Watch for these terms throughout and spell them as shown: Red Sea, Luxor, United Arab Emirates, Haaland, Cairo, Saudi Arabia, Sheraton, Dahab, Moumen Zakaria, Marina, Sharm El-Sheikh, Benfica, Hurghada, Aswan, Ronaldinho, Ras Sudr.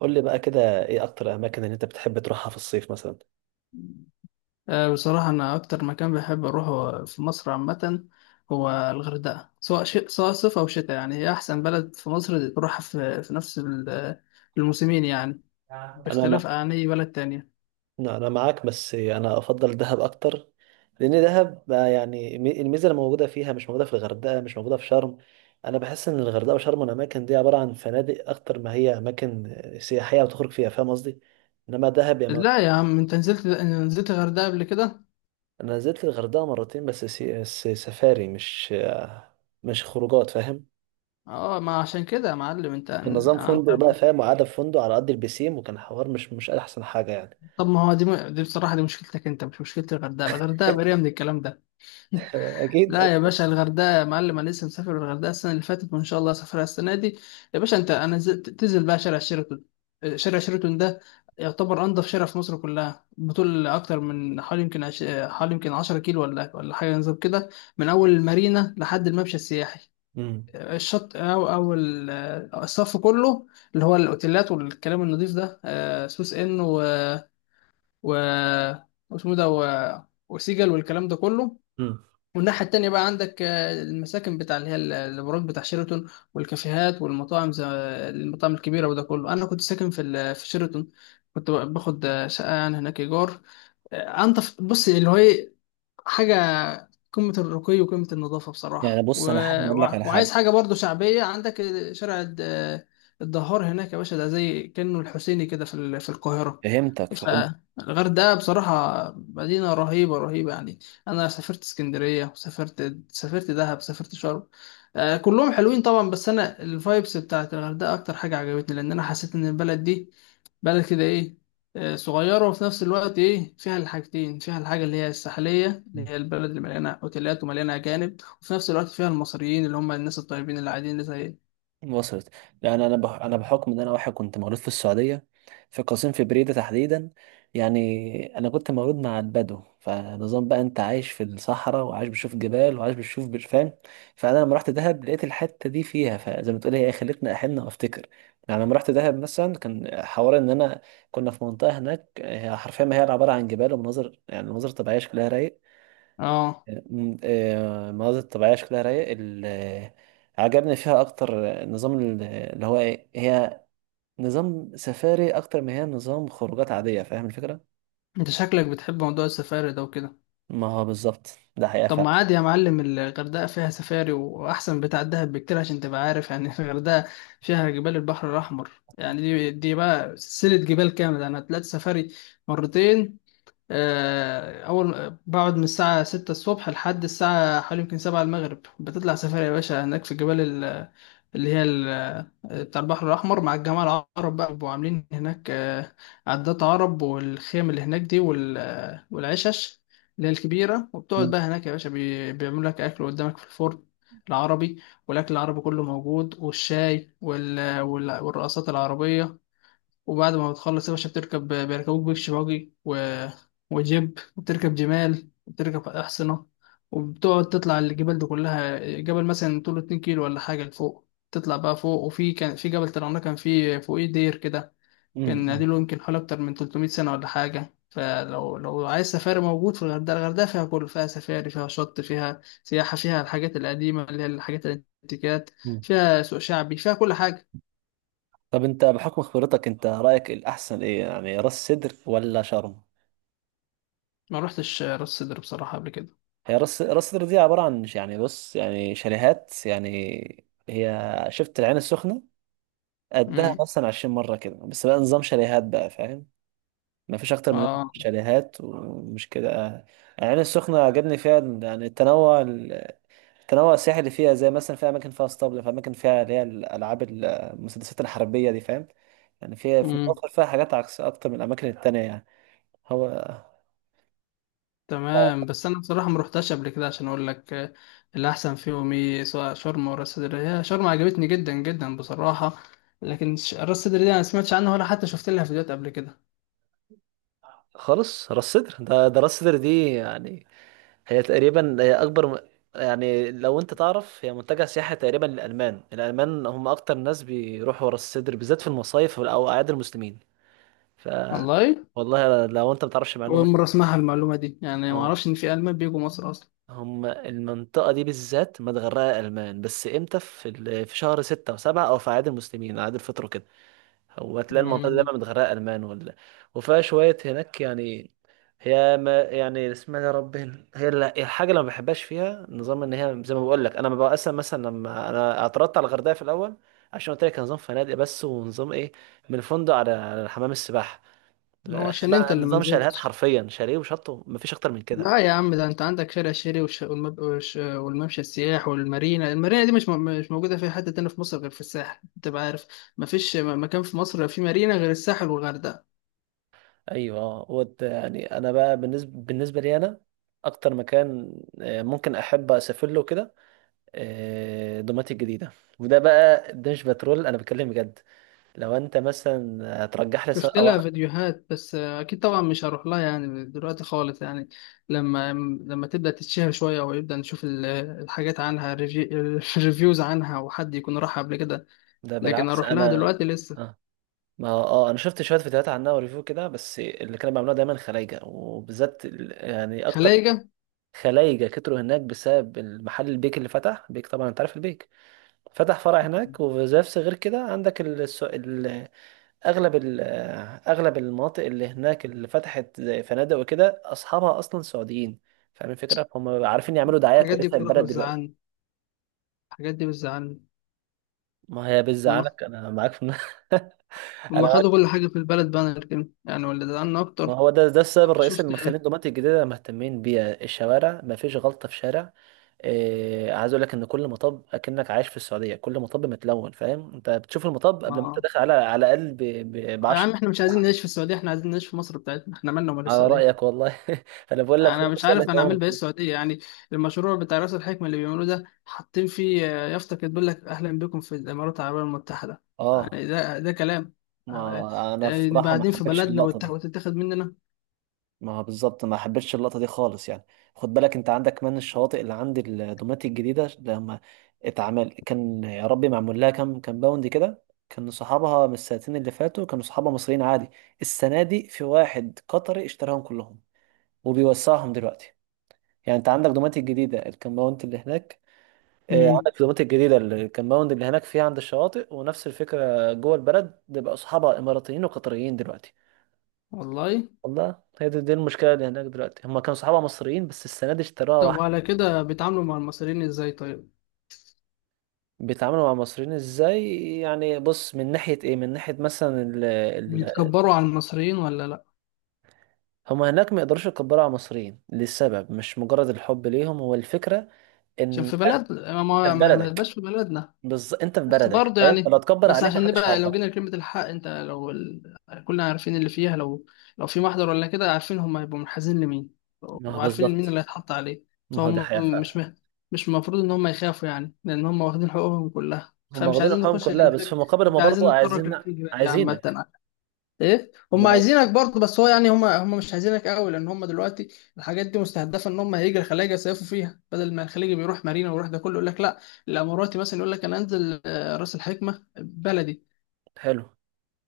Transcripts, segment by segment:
قول لي بقى كده، ايه اكتر اماكن اللي انت بتحب تروحها في الصيف مثلا؟ بصراحة، أنا أكتر مكان بحب أروحه في مصر عامة هو الغردقة، سواء شيء سواء صيف أو شتاء، يعني هي أحسن بلد في مصر تروحها في نفس الموسمين، يعني، انا مع... باختلاف عن أي بلد تانية. لا، انا معاك، بس انا افضل دهب اكتر. لان دهب بقى يعني الميزه اللي موجوده فيها مش موجوده في الغردقه، مش موجوده في شرم. انا بحس ان الغردقه وشرم الاماكن دي عباره عن فنادق اكتر ما هي اماكن سياحيه وتخرج فيها، فاهم قصدي؟ انما دهب يا مر... لا يا عم، أنت نزلت الغردقة قبل كده؟ انا نزلت الغردقه مرتين بس سفاري، مش خروجات، فاهم؟ أه، ما عشان كده يا معلم، أنت كان نظام أنت فندق بقى فاهم، وقعدة في فندق على قد البسيم، وكان حوار مش احسن حاجه يعني. طب ما هو دي بصراحة، دي مشكلتك أنت، مش مشكلة الغردقة. الغردقة بريئة من الكلام ده. اكيد. لا يا باشا الغردقه، يا معلم انا لسه مسافر الغردقه السنه اللي فاتت، وان شاء الله اسافرها السنه دي. يا باشا، انت تنزل بقى شارع شيراتون. شارع شيراتون ده يعتبر انضف شارع في مصر كلها، بطول اكتر من حوالي يمكن 10 كيلو ولا حاجه، نظام كده، من اول المارينا لحد الممشى السياحي، امم. الشط الصف كله، اللي هو الاوتيلات والكلام النظيف ده، سوس ان و واسمه ده وسيجل والكلام ده كله. امم. والناحية التانية بقى عندك المساكن بتاع، اللي هي البراج بتاع شيراتون، والكافيهات والمطاعم، زي المطاعم الكبيرة. وده كله أنا كنت ساكن في في شيراتون، كنت باخد شقة يعني هناك إيجار. أنت، بص اللي هو إيه، حاجة قمة الرقي وقمة النظافة يعني بصراحة. بص انا حابب اقول لك على وعايز حاجه. حاجة برضو شعبية عندك، شارع الدهار هناك يا باشا، ده زي كأنه الحسيني كده في القاهرة. فهمتك، فهمت. فالغردقة بصراحة مدينة رهيبة رهيبة يعني. أنا سافرت اسكندرية، وسافرت دهب، سافرت شرم. كلهم حلوين طبعا، بس أنا الفايبس بتاعت الغردقة أكتر حاجة عجبتني، لأن أنا حسيت إن البلد دي بلد كده ايه، صغيرة، وفي نفس الوقت ايه فيها الحاجتين، فيها الحاجة اللي هي الساحلية، اللي هي البلد اللي مليانة اوتيلات ومليانة أجانب، وفي نفس الوقت فيها المصريين، اللي هم الناس الطيبين اللي قاعدين اللي زي إيه. وصلت. لان انا بحكم ان انا واحد كنت مولود في السعوديه، في قصيم، في بريده تحديدا. يعني انا كنت مولود مع البدو، فنظام بقى انت عايش في الصحراء، وعايش بتشوف جبال، وعايش فاهم. فانا لما رحت دهب لقيت الحته دي فيها، فزي ما تقول هي خلتني احن وافتكر. يعني لما رحت دهب مثلا كان حوار ان انا كنا في منطقه هناك، هي حرفيا ما هي عباره عن جبال ومناظر، يعني مناظر طبيعيه شكلها رايق. اه. المناظر الطبيعية شكلها رايق. عجبني فيها أكتر نظام ال- آه، اللي هو إيه هي نظام سفاري أكتر ما هي نظام خروجات عادية، فاهم الفكرة؟ انت شكلك بتحب موضوع السفاري ده وكده. ما هو بالظبط ده حقيقة طب فعلا. ما عادي يا معلم، الغردقة فيها سفاري وأحسن بتاع الدهب بكتير، عشان تبقى عارف يعني. الغردقة فيها جبال البحر الأحمر، يعني دي بقى سلسلة جبال كاملة، يعني هتلاقي سفاري مرتين. أول بقعد من الساعة 6 الصبح لحد الساعة حوالي يمكن 7 المغرب، بتطلع سفاري يا باشا هناك في الجبال اللي هي ال- بتاع البحر الأحمر، مع الجماعة العرب، بقى بيبقوا عاملين هناك عدات عرب، والخيم اللي هناك دي، والعشش اللي هي الكبيرة. وبتقعد م- بقى هناك يا باشا، بيعملوا لك أكل قدامك في الفرن العربي، والأكل العربي كله موجود، والشاي والرقصات العربية. وبعد ما بتخلص يا باشا بتركب، بيركبوك بيكش باجي وجيب، وبتركب جمال، وبتركب أحصنة، وبتقعد تطلع الجبال دي كلها. جبل مثلا طوله 2 كيلو ولا حاجة لفوق، تطلع بقى فوق. كان في جبل طلعناه، كان فيه فوقيه دير كده، م- كان م- قديم له يمكن حوالي أكتر من 300 سنة ولا حاجة. فلو عايز سفاري، موجود في الغردقة. الغردقة فيها كل، فيها سفاري، فيها شط، فيها سياحة، فيها الحاجات القديمة اللي هي الحاجات الانتيكات، م. فيها سوق شعبي، فيها كل حاجة. طب أنت بحكم خبرتك أنت رأيك الأحسن إيه، يعني راس سدر ولا شرم؟ ما روحتش راس سدر بصراحة قبل هي راس سدر دي عبارة عن يعني بص يعني شاليهات يعني. هي شفت العين السخنة، قدها كده. مثلا 20 مرة كده، بس بقى نظام شاليهات بقى فاهم؟ ما فيش اكتر من اه. شاليهات ومش كده العين السخنه عجبني فيها يعني التنوع، التنوع السياحي اللي فيها، زي مثلا في اماكن فيها اسطبل، في اماكن فيها اللي هي الالعاب المسدسات الحربيه دي، فاهم؟ يعني فيها في امم. مصر فيها حاجات عكس اكتر من الاماكن التانية يعني. هو آه، تمام، بس انا بصراحه ما روحتش قبل كده، عشان اقول لك الاحسن فيهم ايه، سواء شرم ولا راس سدر. هي شرم عجبتني جدا جدا بصراحه، لكن راس سدر دي انا ما سمعتش عنها ولا حتى شفت لها فيديوهات قبل كده. خالص. راس سدر ده راس سدر دي يعني هي تقريبا هي يعني لو انت تعرف هي منتجع سياحي تقريبا للالمان، الالمان هم اكتر ناس بيروحوا راس سدر بالذات في المصايف او اعياد المسلمين. ف والله والله لو انت ما تعرفش اول معلومه. مره اسمعها المعلومه دي، يعني ما هو اعرفش ان في المان بيجوا مصر اصلا. هم المنطقه دي بالذات متغرقه المان، بس امتى؟ في في شهر ستة وسبعة، او في اعياد المسلمين اعياد الفطر كده. هو تلاقي المنطقه دي دايما امم. متغرقه المان ولا وفيها شويه هناك يعني. هي ما يعني اسمها يا رب هنا. هي الحاجه اللي ما بحبهاش فيها نظام ان هي زي ما بقول لك، انا ببقى اصلا مثلا لما انا اعترضت على الغردقه في الاول عشان قلت لك كان نظام فنادق بس، ونظام ايه، من الفندق على على حمام السباحه، هو عشان انت بقى اللي ما نظام شاليهات نزلتش. حرفيا، شاليه وشط مفيش اكتر من كده، لا فاهم؟ يا عم، ده انت عندك شارع شيري والممشى السياح والمارينا. المارينا دي مش موجوده في حته تانية في مصر غير في الساحل، انت بقى عارف. مفيش مكان في مصر في مارينا غير الساحل والغردقه. ايوه اه يعني انا بقى، بالنسبه لي انا، اكتر مكان ممكن احب اسافر له كده دوماتي الجديده. وده بقى ده مش بترول انا بتكلم بجد. لو انت مثلا هترجح لي شفت سواق او لها فيديوهات، بس اكيد طبعا مش هروح لها يعني دلوقتي خالص، يعني لما لما تبدا تتشهر شويه ويبدا نشوف الحاجات عنها، الريفيوز عنها، وحد يكون راح قبل كده، ده لكن بالعكس اروح لها انا دلوقتي لسه. اه. ما اه انا شفت شويه فيديوهات عنها وريفيو كده، بس اللي كانوا بيعملوها دايما خلايجه، وبالذات يعني اكتر خلايجه. خلايجه كتروا هناك بسبب المحل البيك اللي فتح، بيك طبعا انت عارف البيك، فتح فرع هناك، وفي نفس غير كده عندك ال... الس- ال... اغلب ال... اغلب المناطق اللي هناك اللي فتحت زي فنادق وكده اصحابها اصلا سعوديين، فاهم الفكره؟ هم عارفين يعملوا دعايه الحاجات دي كويسه بتروح للبلد دلوقتي. بتزعلني، الحاجات دي بتزعلني. ما هي بتزعلك، انا معاك هما انا معاك. خدوا كل حاجة في البلد بانر كده يعني، واللي زعلنا ما أكتر هو ده ده السبب لما الرئيسي شفت. اللي مخلين الدومات الجديده مهتمين بيها، الشوارع ما فيش غلطه في شارع. إيه عايز اقول لك ان كل مطب اكنك عايش في السعوديه، كل مطب متلون، فاهم؟ انت بتشوف المطب قبل ما انت آه داخل على على الاقل ب يا عم، 10. إحنا مش عايزين نعيش في السعودية، إحنا عايزين نعيش في مصر بتاعتنا، إحنا مالنا ومال على السعودية. رأيك والله. انا بقول لك أنا هو مش مسألة عارف أنا أعمل بإيه عمر. السعودية يعني. المشروع بتاع رأس الحكمة اللي بيعملوه ده، حاطين فيه يافطة كده بيقول لك أهلا بكم في الإمارات العربية المتحدة. اه يعني ده كلام. آه، ما انا نبقى بصراحة ما قاعدين في حبيتش بلدنا اللقطة دي. وتتاخد مننا. ما بالظبط ما حبيتش اللقطة دي خالص يعني. خد بالك انت عندك كمان الشواطئ اللي عند الدومات الجديدة، لما اتعمل كان يا ربي معمول لها كام باوند كده. كان صحابها من السنتين اللي فاتوا كانوا صحابها مصريين عادي، السنة دي في واحد قطري اشتراهم كلهم وبيوسعهم دلوقتي. يعني انت عندك دوماتي الجديدة الكامباوند اللي هناك، مم. عندك في دومات الجديدة الكمباوند اللي هناك فيها عند الشواطئ، ونفس الفكرة جوه البلد بيبقى أصحابها إماراتيين وقطريين دلوقتي. والله. والله هي دي المشكلة اللي هناك دلوقتي، هما كانوا صحابها مصريين بس السنة دي اشتروها طب، واحد. وعلى كده بيتعاملوا مع المصريين إزاي طيب؟ بيتعاملوا مع المصريين ازاي يعني؟ بص من ناحية ايه، من ناحية مثلا ال بيتكبروا على المصريين ولا لأ؟ هما هناك ما يقدروش يكبروا على المصريين لسبب مش مجرد الحب ليهم، هو الفكرة عشان ان في انت بلدنا، في ما تبقاش بلدك. في بلدنا. بالظبط انت في بس بلدك، برضه أيوة، يعني، فلو تكبر بس عليك عشان محدش نبقى لو هيعبرك. جينا لكلمة الحق، كلنا عارفين اللي فيها، لو في محضر ولا كده، عارفين هم هيبقوا منحازين لمين، ما هو وعارفين مين بالظبط. اللي هيتحط عليه. ما هو ده فهم حقيقة فعلا. مش المفروض ان هم يخافوا، يعني لان هم واخدين حقوقهم كلها، هم فمش واخدين عايزين الحقوق نخش كلها بس في للفك، مقابل مش هم برضو عايزين نتطرق عايزين للفكرة دي عامة. عايزينك. ايه، هم هم عايزينك برضه، بس هو يعني هم مش عايزينك قوي، لان هم دلوقتي الحاجات دي مستهدفه ان هم هيجي الخلايجه يصيفوا فيها، بدل ما الخليجي بيروح مارينا ويروح ده كله، يقول لك لا، الاماراتي مثلا يقول لك انا انزل راس الحكمه بلدي. حلو.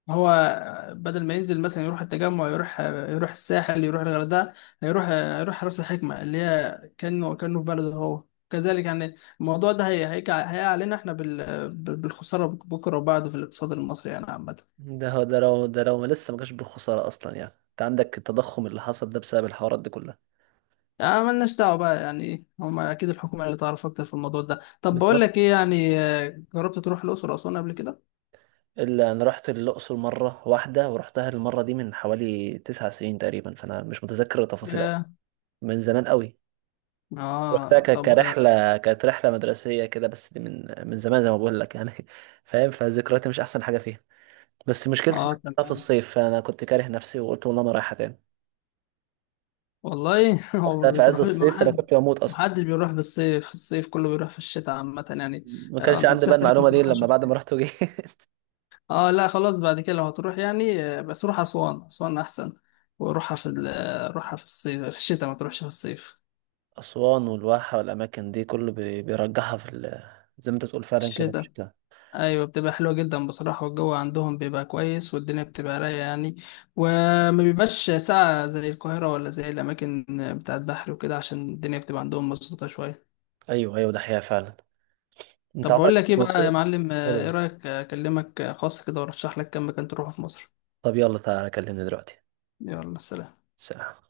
هو بدل ما ينزل مثلا يروح التجمع، يروح الساحل، يروح الغردقه، هيروح آه، يروح راس الحكمه، اللي هي كانه في بلده هو كذلك يعني. الموضوع ده هيقع علينا احنا بالخساره، بكره وبعده، في الاقتصاد المصري يعني عامه. ده هو ده لو ده لو ما لسه ما جاش بالخسارة أصلا، يعني أنت عندك التضخم اللي حصل ده بسبب الحوارات دي كلها. ملناش دعوة بقى يعني، هما أكيد الحكومة اللي تعرف أكتر في الموضوع ده. طب بقول لك بالظبط. إيه يعني، جربت تروح الأقصر وأسوان قبل كده؟ اللي أنا رحت الأقصر مرة واحدة، ورحتها المرة دي من حوالي تسع سنين تقريبا، فأنا مش متذكر التفاصيل أوي، ياه. من زمان قوي. رحتها طب. كرحلة، كانت رحلة مدرسية كده، بس دي من زمان زي ما بقول لك يعني فاهم، فذكرياتي مش أحسن حاجة فيها. بس مشكلتي إنها في تمام. الصيف، فأنا كنت كاره نفسي وقلت والله ما رايحة تاني. والله هو رحتها ما في عز بتروحوش، ما الصيف انا حد كنت بموت ما اصلا. حدش بيروح بالصيف، الصيف كله بيروح في الشتاء عامة يعني. ما كانش عندي بقى نصيحتي ليك ما المعلومه دي إلا تروحش في لما بعد الصيف. ما رحت وجيت. آه لا، خلاص بعد كده لو هتروح يعني بس روح أسوان. أسوان أحسن. وروحها في روحها في الصيف في الشتاء، ما تروحش في الصيف. اسوان والواحه والاماكن دي كله بيرجحها في زي ما انت بتقول فعلا كده في الشتاء، الشتاء. ايوه، بتبقى حلوه جدا بصراحه، والجو عندهم بيبقى كويس، والدنيا بتبقى رايقه يعني، وما بيبقاش ساقعه زي القاهره ولا زي الاماكن بتاعه بحر وكده، عشان الدنيا بتبقى عندهم مظبوطه شويه. ايوه ايوه ده حقيقه فعلا. انت طب عمرك بقول لك ايه كنت بقى يا منصوره؟ معلم، ايه رايك اكلمك خاص كده وارشح لك كام مكان تروحه في مصر. طب يلا تعالى كلمني دلوقتي. يلا، سلام. سلام.